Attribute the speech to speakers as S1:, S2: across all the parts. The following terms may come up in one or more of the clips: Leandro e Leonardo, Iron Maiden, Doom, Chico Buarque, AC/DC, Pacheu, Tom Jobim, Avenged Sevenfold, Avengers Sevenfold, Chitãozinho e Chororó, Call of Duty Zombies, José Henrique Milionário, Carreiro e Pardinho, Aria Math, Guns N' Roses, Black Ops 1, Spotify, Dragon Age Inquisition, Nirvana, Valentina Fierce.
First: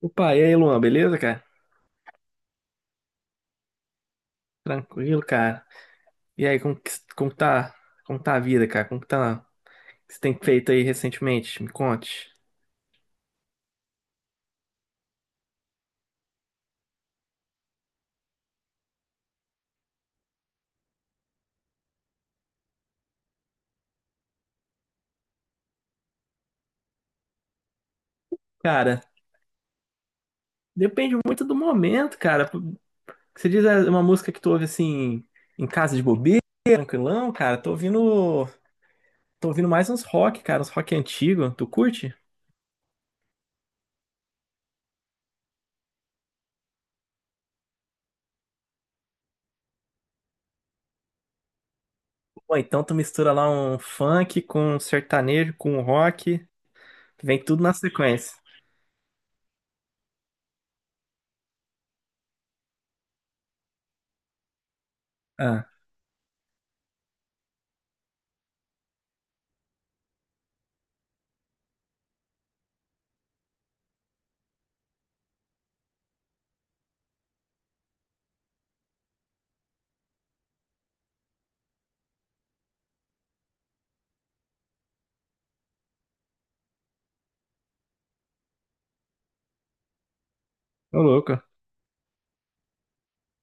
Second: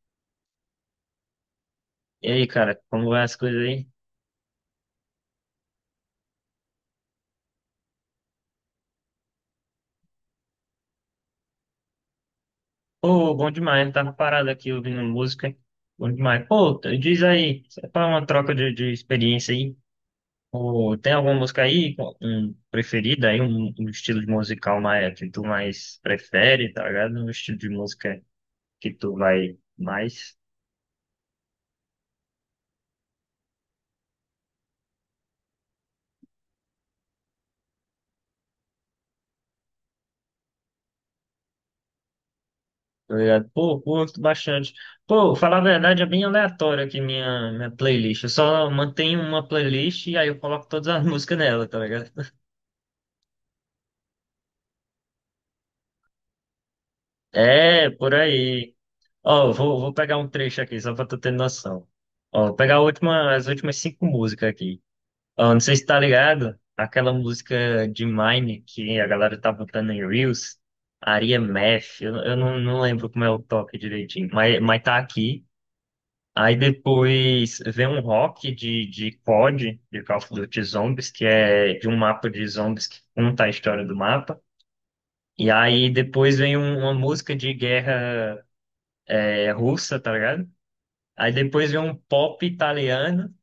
S1: Opa, e aí, Luan, beleza, cara?
S2: E aí, cara, como vai as coisas aí?
S1: Tranquilo, cara. E aí, como que tá, como tá a vida, cara? O que você tem feito aí recentemente? Me conte.
S2: Pô, bom demais, né? Tava parado aqui ouvindo música. Bom demais. Pô, diz aí, para uma troca de experiência aí. Pô, tem alguma música aí um preferida aí, um estilo de musical mais, que tu mais prefere, tá ligado? Um estilo de música que
S1: Cara,
S2: tu vai mais,
S1: depende muito do momento, cara. Você diz é, uma música que tu ouve assim em casa de bobeira, tranquilão, cara. Tô ouvindo mais uns rock, cara, uns rock antigo. Tu curte?
S2: tá ligado? Pô, curto bastante. Pô, falar a verdade, é bem aleatório aqui minha playlist. Eu só mantenho uma playlist e aí eu coloco todas as músicas nela, tá ligado?
S1: Ou então tu mistura lá um funk com um sertanejo, com um rock, vem tudo na
S2: É, por
S1: sequência.
S2: aí. Ó, vou pegar um trecho aqui, só pra tu ter noção. Ó, vou pegar as últimas cinco músicas aqui. Ó, não
S1: Ah,
S2: sei se tá ligado, aquela música de Mine que a galera tá botando em Reels, Aria Math, eu não lembro como é o toque direitinho, mas tá aqui. Aí depois vem um rock de COD, de Call of Duty Zombies, que é de um mapa de zombies que conta a história do mapa. E aí depois vem uma música de guerra russa, tá ligado?
S1: ô
S2: Aí
S1: louco.
S2: depois vem um pop italiano,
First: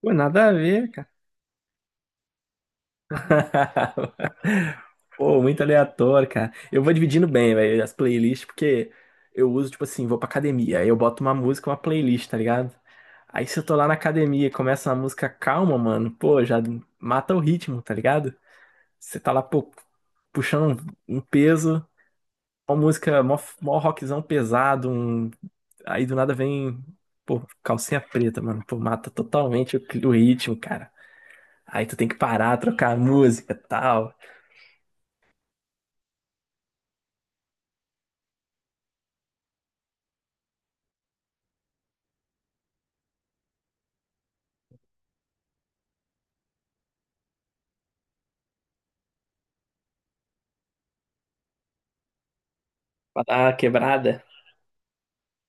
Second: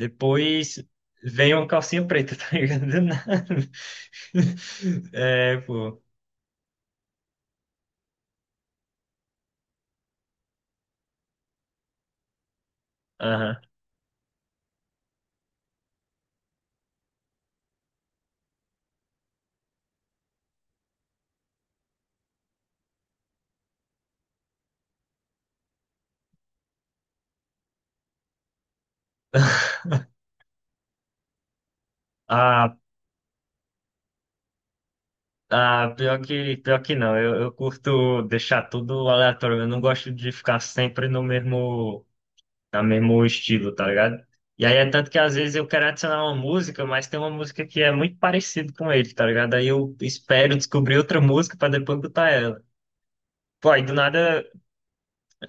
S1: Pô, nada a ver, cara.
S2: vem uma calcinha preta, tá ligado? Do nada.
S1: Pô,
S2: É,
S1: muito
S2: pô.
S1: aleatório, cara. Eu vou dividindo bem, velho, as playlists, porque eu uso, tipo assim, vou pra academia, aí eu boto uma música, uma playlist, tá ligado? Aí
S2: Aham.
S1: se eu tô lá na academia e começa uma música calma, mano, pô, já mata o ritmo, tá ligado? Você tá lá, pô, puxando um peso, uma música, mó, mó rockzão pesado, um... aí do nada vem, pô, calcinha preta, mano, pô, mata totalmente o, o ritmo, cara. Aí tu tem que parar,
S2: Ah,
S1: trocar a música, tal.
S2: pior que não. Eu curto deixar tudo aleatório. Eu não gosto de ficar sempre no mesmo, no mesmo estilo, tá ligado? E aí é tanto que às vezes eu quero adicionar uma música, mas tem uma música que é muito parecida com ele, tá ligado? Aí eu espero descobrir outra música pra depois botar ela.
S1: Ah,
S2: Pô,
S1: quebrada.
S2: nada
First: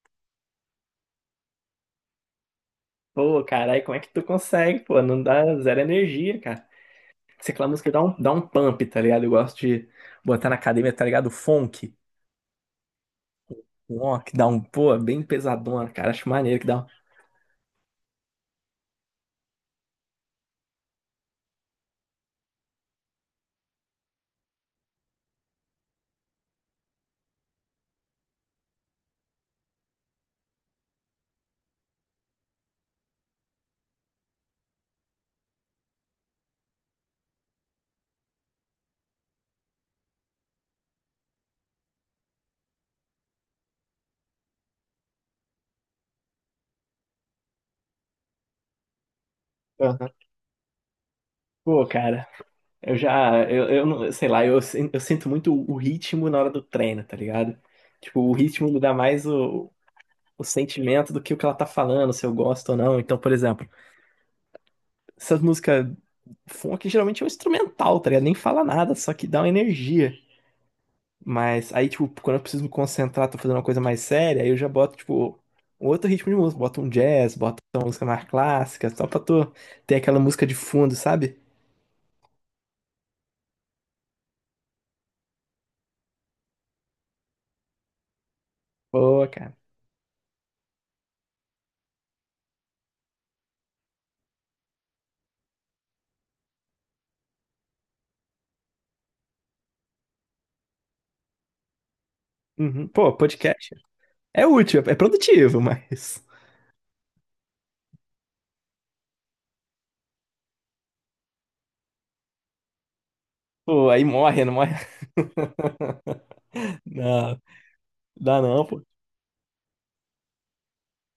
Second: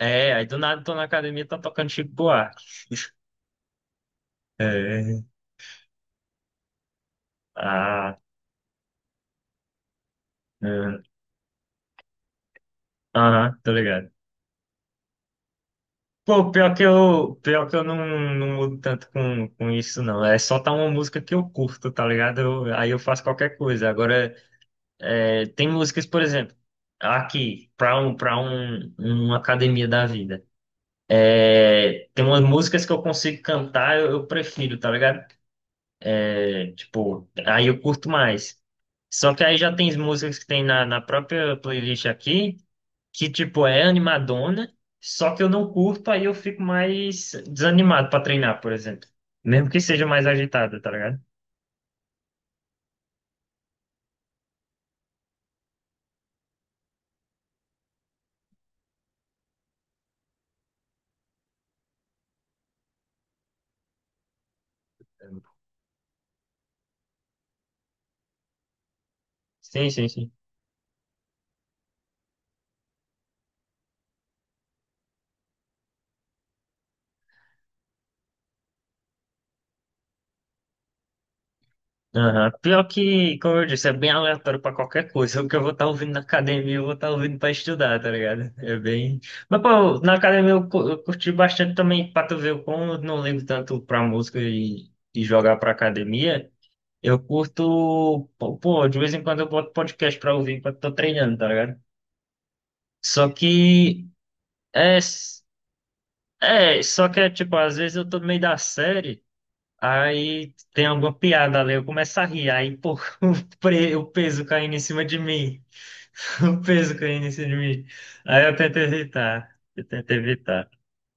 S2: É, aí do nada tô na academia e tá tocando Chico Buarque.
S1: Pô, caralho, como é que tu consegue, pô? Não
S2: É.
S1: dá zero energia, cara. Se aquela música
S2: Ah,
S1: dá um pump, tá ligado? Eu gosto de botar na academia,
S2: é.
S1: tá ligado? Funk.
S2: Aham, tô ligado.
S1: Ó, que dá um, pô, bem pesadona, cara. Acho
S2: Pô,
S1: maneiro que dá um.
S2: pior que eu não mudo tanto com isso, não. É só tá uma música que eu curto, tá ligado? Aí eu faço qualquer coisa. Agora, tem músicas, por exemplo, aqui, uma academia da vida. É, tem umas músicas que eu consigo cantar, eu prefiro, tá ligado? É, tipo, aí eu curto mais. Só que aí já tem as músicas que tem na própria playlist aqui, que tipo, é animadona, só que eu não curto, aí eu fico mais desanimado pra treinar, por exemplo. Mesmo que seja
S1: Aham.
S2: mais agitada, tá ligado?
S1: Pô, cara, eu já, eu não, sei lá, eu, sin- eu sinto muito o ritmo na hora do treino, tá ligado? Tipo, o ritmo me dá mais o sentimento do que o que ela tá falando, se eu gosto ou não. Então, por exemplo, essas músicas funk geralmente é um instrumental, tá ligado? Nem fala nada, só que dá uma
S2: Sim, sim,
S1: energia.
S2: sim.
S1: Mas aí, tipo, quando eu preciso me concentrar, tô fazendo uma coisa mais séria, aí eu já boto, tipo, um outro ritmo de música. Boto um jazz, boto uma música mais clássica, só pra tu ter aquela música de fundo, sabe?
S2: Aham. Pior que, como eu disse, é bem aleatório pra qualquer coisa. O que eu vou estar ouvindo na academia, eu vou estar ouvindo pra estudar, tá ligado? É bem.
S1: Pô, cara.
S2: Mas, pô, na academia eu curti bastante também, pra tu ver como eu não ligo tanto pra música e jogar pra academia. Eu curto, pô, de vez em quando eu boto podcast pra ouvir enquanto tô treinando, tá ligado?
S1: Uhum. Pô,
S2: Só
S1: podcast
S2: que,
S1: é útil, é
S2: é,
S1: produtivo, mas.
S2: Só que é tipo, às vezes eu tô no meio da série. Aí tem alguma piada ali, eu começo a rir, aí pô,
S1: Pô, aí
S2: o peso
S1: morre, não morre?
S2: caindo em cima de mim, o peso caindo em
S1: Não,
S2: cima de mim.
S1: dá
S2: Aí eu
S1: não,
S2: tento
S1: pô.
S2: evitar, eu tento evitar.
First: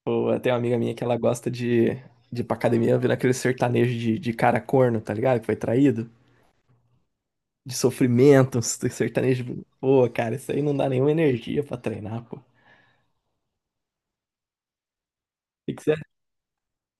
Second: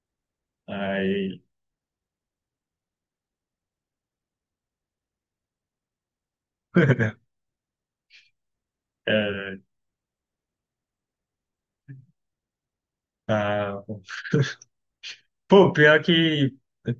S1: Pô, tem uma amiga minha que ela
S2: Aí.
S1: gosta de ir pra academia vendo aquele sertanejo de cara corno, tá ligado? Que foi traído. De sofrimento, uns
S2: é,
S1: sertanejo. Pô, cara, isso aí não dá nenhuma energia pra treinar, pô. O
S2: ah, pô,
S1: que que você
S2: pior que.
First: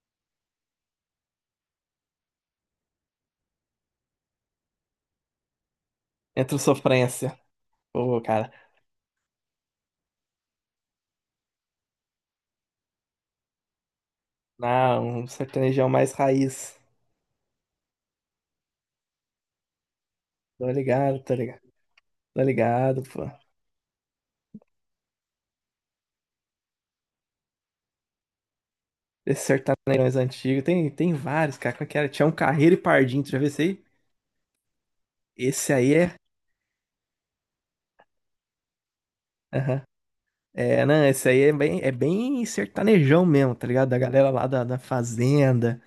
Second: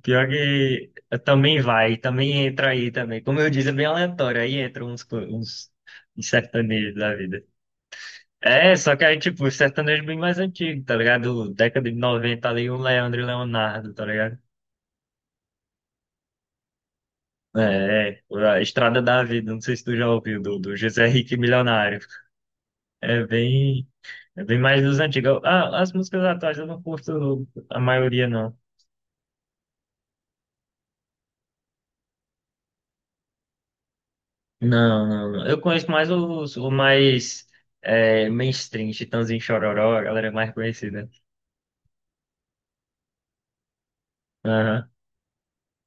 S2: Pior que também vai, também entra aí também. Como eu disse, é bem aleatório, aí entra uns
S1: entra o
S2: sertanejos da
S1: sofrência?
S2: vida.
S1: Pô, cara,
S2: É, só que aí, tipo, sertanejo bem mais antigo, tá ligado? Década de 90 ali, um Leandro e Leonardo, tá ligado?
S1: não, um sertanejão mais raiz.
S2: É, é, a Estrada da Vida, não sei se tu já ouviu,
S1: Tô
S2: do José
S1: ligado, tô
S2: Henrique
S1: ligado,
S2: Milionário.
S1: Tô ligado, pô.
S2: É bem, é bem mais dos antigos. Ah, as músicas atuais eu não curto a maioria, não.
S1: Esses sertanejões antigos, tem, tem vários, cara. Qual que era? Tinha um Carreiro e Pardinho, tu já viu esse aí?
S2: Não, não, não. Eu
S1: Esse
S2: conheço
S1: aí
S2: mais
S1: é.
S2: o mais mainstream, Chitãozinho e
S1: Aham.
S2: Chororó, a galera mais
S1: É, não,
S2: conhecida.
S1: esse aí é bem sertanejão mesmo, tá ligado? Da galera lá da
S2: Aham.
S1: fazenda.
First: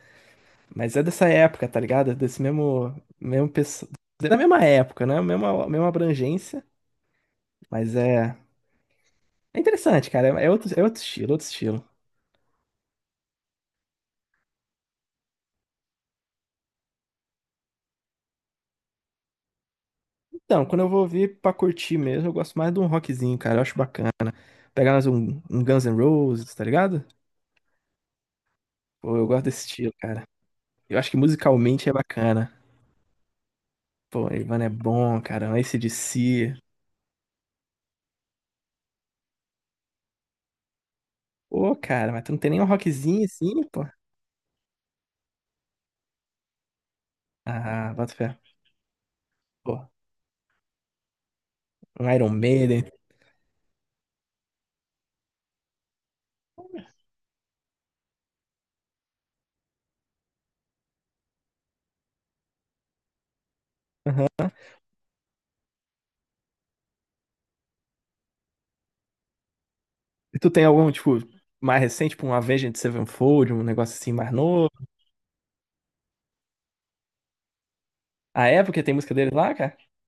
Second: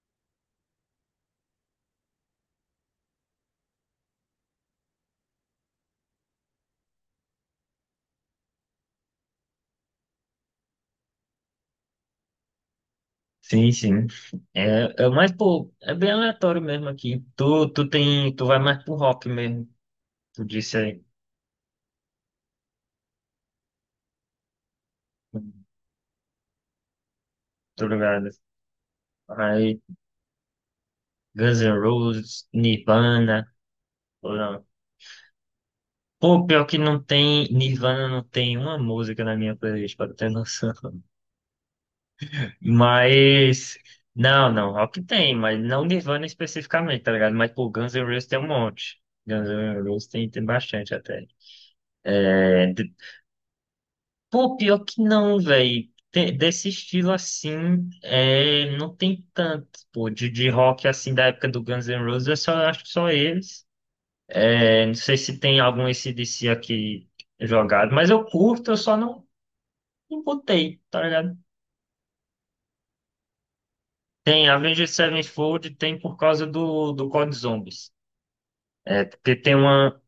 S1: Mas é dessa época, tá ligado? Mesmo pessoal. Da mesma época, né? Mesma abrangência. Mas é. É interessante, cara. É outro, outro estilo, outro estilo.
S2: Sim, sim. É mais, pô, é bem aleatório mesmo aqui. Tu vai mais pro rock mesmo, tu
S1: Então,
S2: disse
S1: quando eu vou
S2: aí.
S1: ouvir pra curtir mesmo, eu gosto mais de um rockzinho, cara. Eu acho bacana. Pegar mais um Guns N' Roses, tá ligado?
S2: Tô ligado.
S1: Pô, eu gosto desse
S2: Aí,
S1: estilo, cara. Eu acho que
S2: Guns N'
S1: musicalmente é
S2: Roses,
S1: bacana.
S2: Nirvana.
S1: Pô,
S2: Ou
S1: Ivan
S2: não?
S1: é bom, cara.
S2: Pô,
S1: AC/DC.
S2: pior que não tem, Nirvana não tem uma música na minha playlist, pra ter noção.
S1: Pô, cara, mas tu não tem nenhum rockzinho assim,
S2: Mas,
S1: pô?
S2: não, não, rock tem, mas não Nirvana especificamente, tá ligado? Mas, pô, Guns
S1: Ah,
S2: N'
S1: bota
S2: Roses
S1: fé.
S2: tem um monte. Guns
S1: Pô,
S2: N' Roses tem, tem bastante até.
S1: um Iron
S2: É,
S1: Maiden.
S2: de- pô, pior que não, velho. Desse estilo assim, não tem tanto, pô, de rock assim da época do Guns N' Roses, eu só acho que só eles. É, não sei se tem algum AC/DC aqui jogado, mas eu curto, eu só não e
S1: E tu tem
S2: botei,
S1: algum,
S2: tá
S1: tipo,
S2: ligado?
S1: mais recente, tipo, um Avenged Sevenfold, um negócio assim mais
S2: Tem
S1: novo?
S2: Avengers Sevenfold, tem por causa do Code Zombies.
S1: A época tem
S2: É,
S1: música deles
S2: porque
S1: lá,
S2: tem
S1: cara?
S2: uma.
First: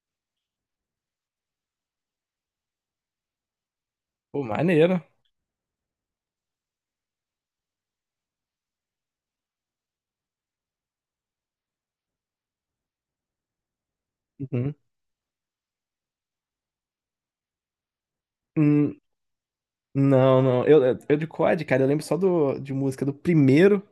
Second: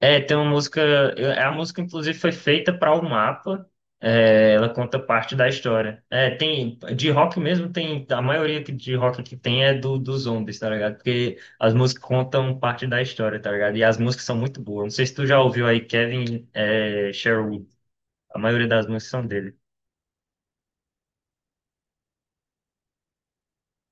S2: É, tem uma música. a música, inclusive, foi feita para o mapa.
S1: Pô,
S2: É, ela conta
S1: maneiro.
S2: parte da história. É, tem. De rock mesmo, tem. A maioria de rock que tem é dos zombies, tá ligado? Porque as músicas contam parte da história, tá ligado? E as músicas são muito
S1: Uhum.
S2: boas. Não sei se tu já ouviu aí Kevin Sherwood. A maioria das
S1: Hum,
S2: músicas são dele.
S1: não, não. Eu de COD, cara, eu lembro só de música do primeiro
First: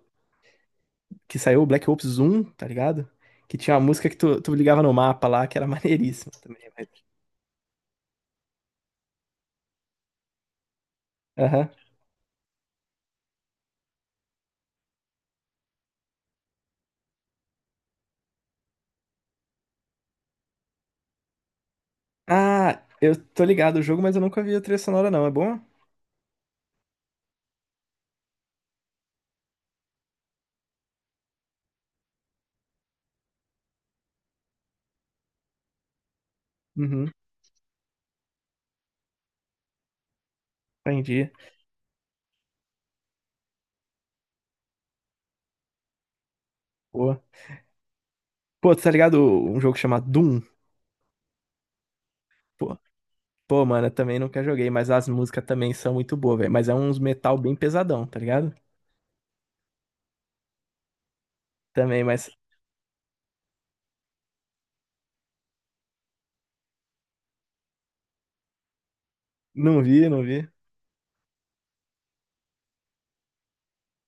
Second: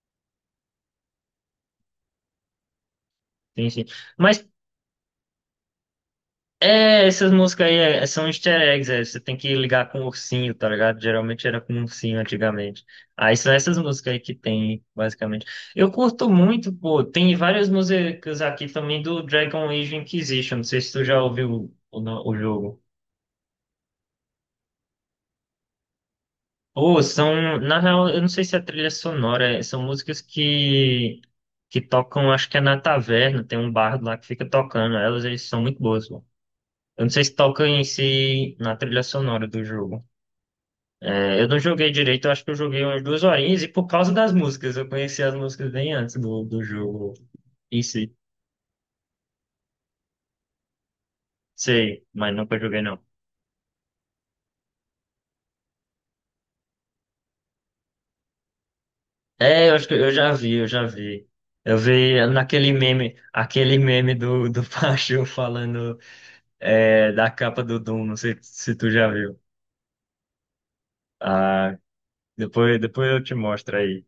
S1: que saiu, o Black Ops 1, tá ligado? Que
S2: Sim,
S1: tinha
S2: sim.
S1: uma música que
S2: Mas
S1: tu ligava no mapa lá, que era maneiríssima também. Mas-
S2: Essas músicas aí são easter eggs, você tem que ligar com o ursinho, tá ligado? Geralmente era
S1: aham.
S2: com o ursinho antigamente. Aí são essas músicas aí que tem, basicamente. Eu curto muito, pô, tem várias músicas aqui também do Dragon Age Inquisition, não sei se tu já ouviu o, no- o jogo.
S1: Ah, eu tô ligado o jogo, mas eu nunca vi a trilha sonora, não. É bom?
S2: Ou são, na real, eu não sei se é trilha sonora, são músicas que tocam, acho que é na taverna, tem um bardo lá que fica tocando, eles são muito boas, pô. Eu não
S1: Uhum,
S2: sei se toca em si na trilha sonora do jogo.
S1: entendi.
S2: É, eu não joguei direito, eu acho que eu joguei umas 2 horinhas e por causa das músicas, eu conheci as músicas bem antes do jogo
S1: Pô,
S2: em si.
S1: Pô, tá ligado um jogo chamado Doom?
S2: Sei, mas nunca
S1: Pô,
S2: joguei não.
S1: pô, mano, eu também nunca joguei, mas as músicas também são muito boas, velho. Mas é uns metal bem pesadão, tá ligado?
S2: É, eu acho que eu já vi, eu já vi. Eu
S1: Também,
S2: vi
S1: mas
S2: aquele meme do Pacheu falando da capa do Doom, não sei se tu já viu.
S1: não vi.
S2: Ah, depois eu te mostro aí,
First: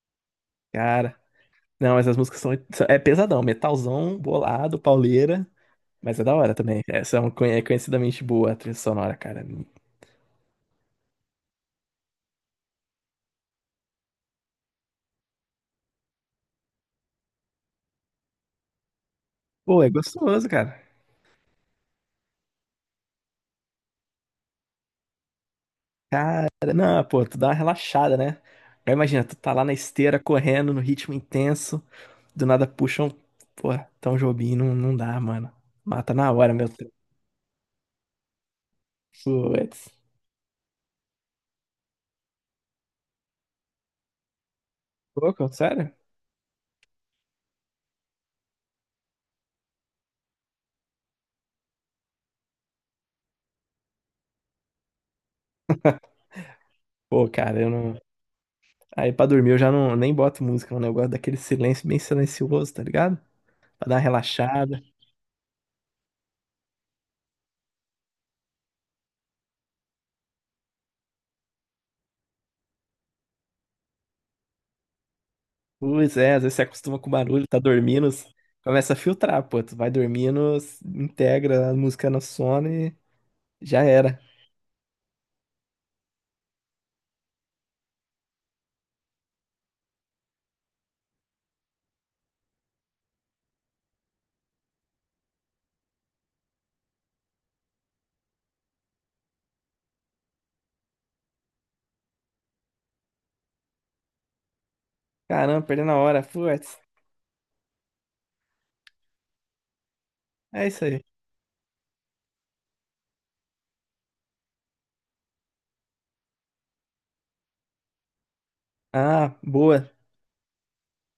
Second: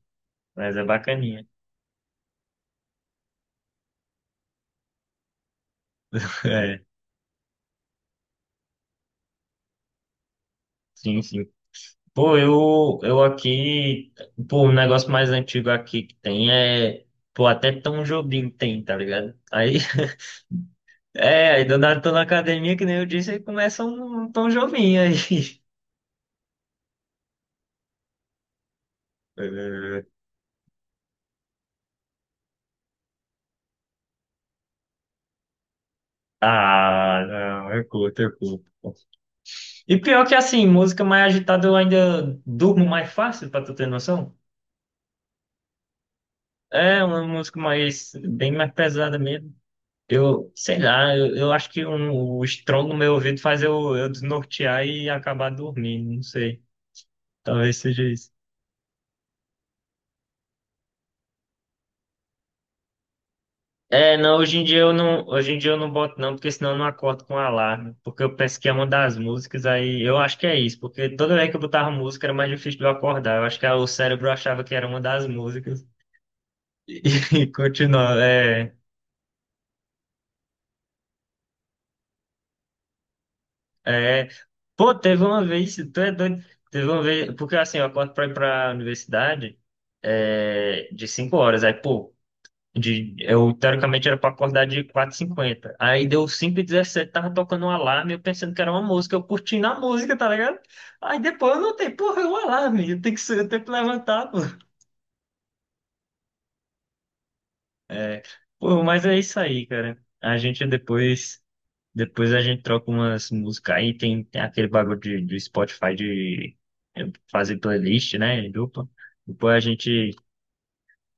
S2: mas é
S1: Cara,
S2: bacaninha.
S1: não, mas as músicas é pesadão, metalzão, bolado, pauleira, mas é da hora também.
S2: É,
S1: É, são é conhecidamente boa a trilha sonora, cara.
S2: sim, sim. Pô, eu aqui, pô, o negócio mais antigo aqui que tem pô, até Tom Jobim tem, tá ligado? Aí,
S1: Pô, é gostoso, cara.
S2: aí do nada tô na academia, que nem eu disse, aí começa um Tom Jobim aí.
S1: Cara, não, pô, tu dá uma relaxada, né? Aí imagina, tu tá lá na
S2: Eh,
S1: esteira correndo no ritmo intenso. Do nada puxam. Pô, tão Jobim não, não dá, mano. Mata na hora, meu Deus.
S2: ah, não, eu curto, eu curto.
S1: Putz.
S2: E pior que assim, música mais agitada eu ainda durmo mais fácil, pra tu ter noção.
S1: Louco, sério?
S2: É uma música bem mais pesada mesmo. Sei lá, eu acho que o estrondo no meu ouvido faz eu desnortear e acabar dormindo, não sei.
S1: Pô, cara, eu
S2: Talvez
S1: não.
S2: seja isso.
S1: Aí pra dormir eu já não nem boto música, mano. Eu gosto daquele silêncio bem silencioso, tá ligado? Pra dar uma
S2: É, não,
S1: relaxada.
S2: hoje em dia eu não boto não, porque senão eu não acordo com alarme, porque eu penso que é uma das músicas, aí eu acho que é isso, porque toda vez que eu botava música era mais difícil de eu acordar, eu acho que o cérebro achava que era uma das músicas
S1: Pois é, às vezes você acostuma
S2: e,
S1: com barulho,
S2: e
S1: tá dormindo,
S2: continuava, é.
S1: começa a filtrar, pô. Tu vai dormindo, integra a música no sono e já era.
S2: É, pô, teve uma vez, tu é doido, teve uma vez, porque assim, eu acordo pra ir pra universidade de 5 horas, aí, pô, eu teoricamente era pra acordar de quatro h 50 aí deu 5h17, tava tocando um alarme, eu pensando que era uma música, eu curtindo a música, tá ligado? Aí depois eu notei, porra, é um alarme, eu tenho que, se- eu tenho que levantar, pô.
S1: Caramba, perdendo a hora. Putz.
S2: É, pô, mas é isso aí, cara, a gente
S1: É isso aí.
S2: depois depois a gente troca umas músicas aí, tem aquele bagulho do Spotify de fazer playlist, né? Em dupla.
S1: Ah,
S2: Depois a
S1: boa.
S2: gente,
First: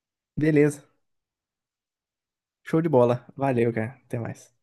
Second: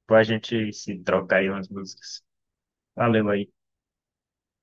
S2: depois a gente
S1: Beleza.
S2: se troca aí umas músicas.
S1: Show de bola.
S2: Valeu aí.
S1: Valeu, cara. Até mais.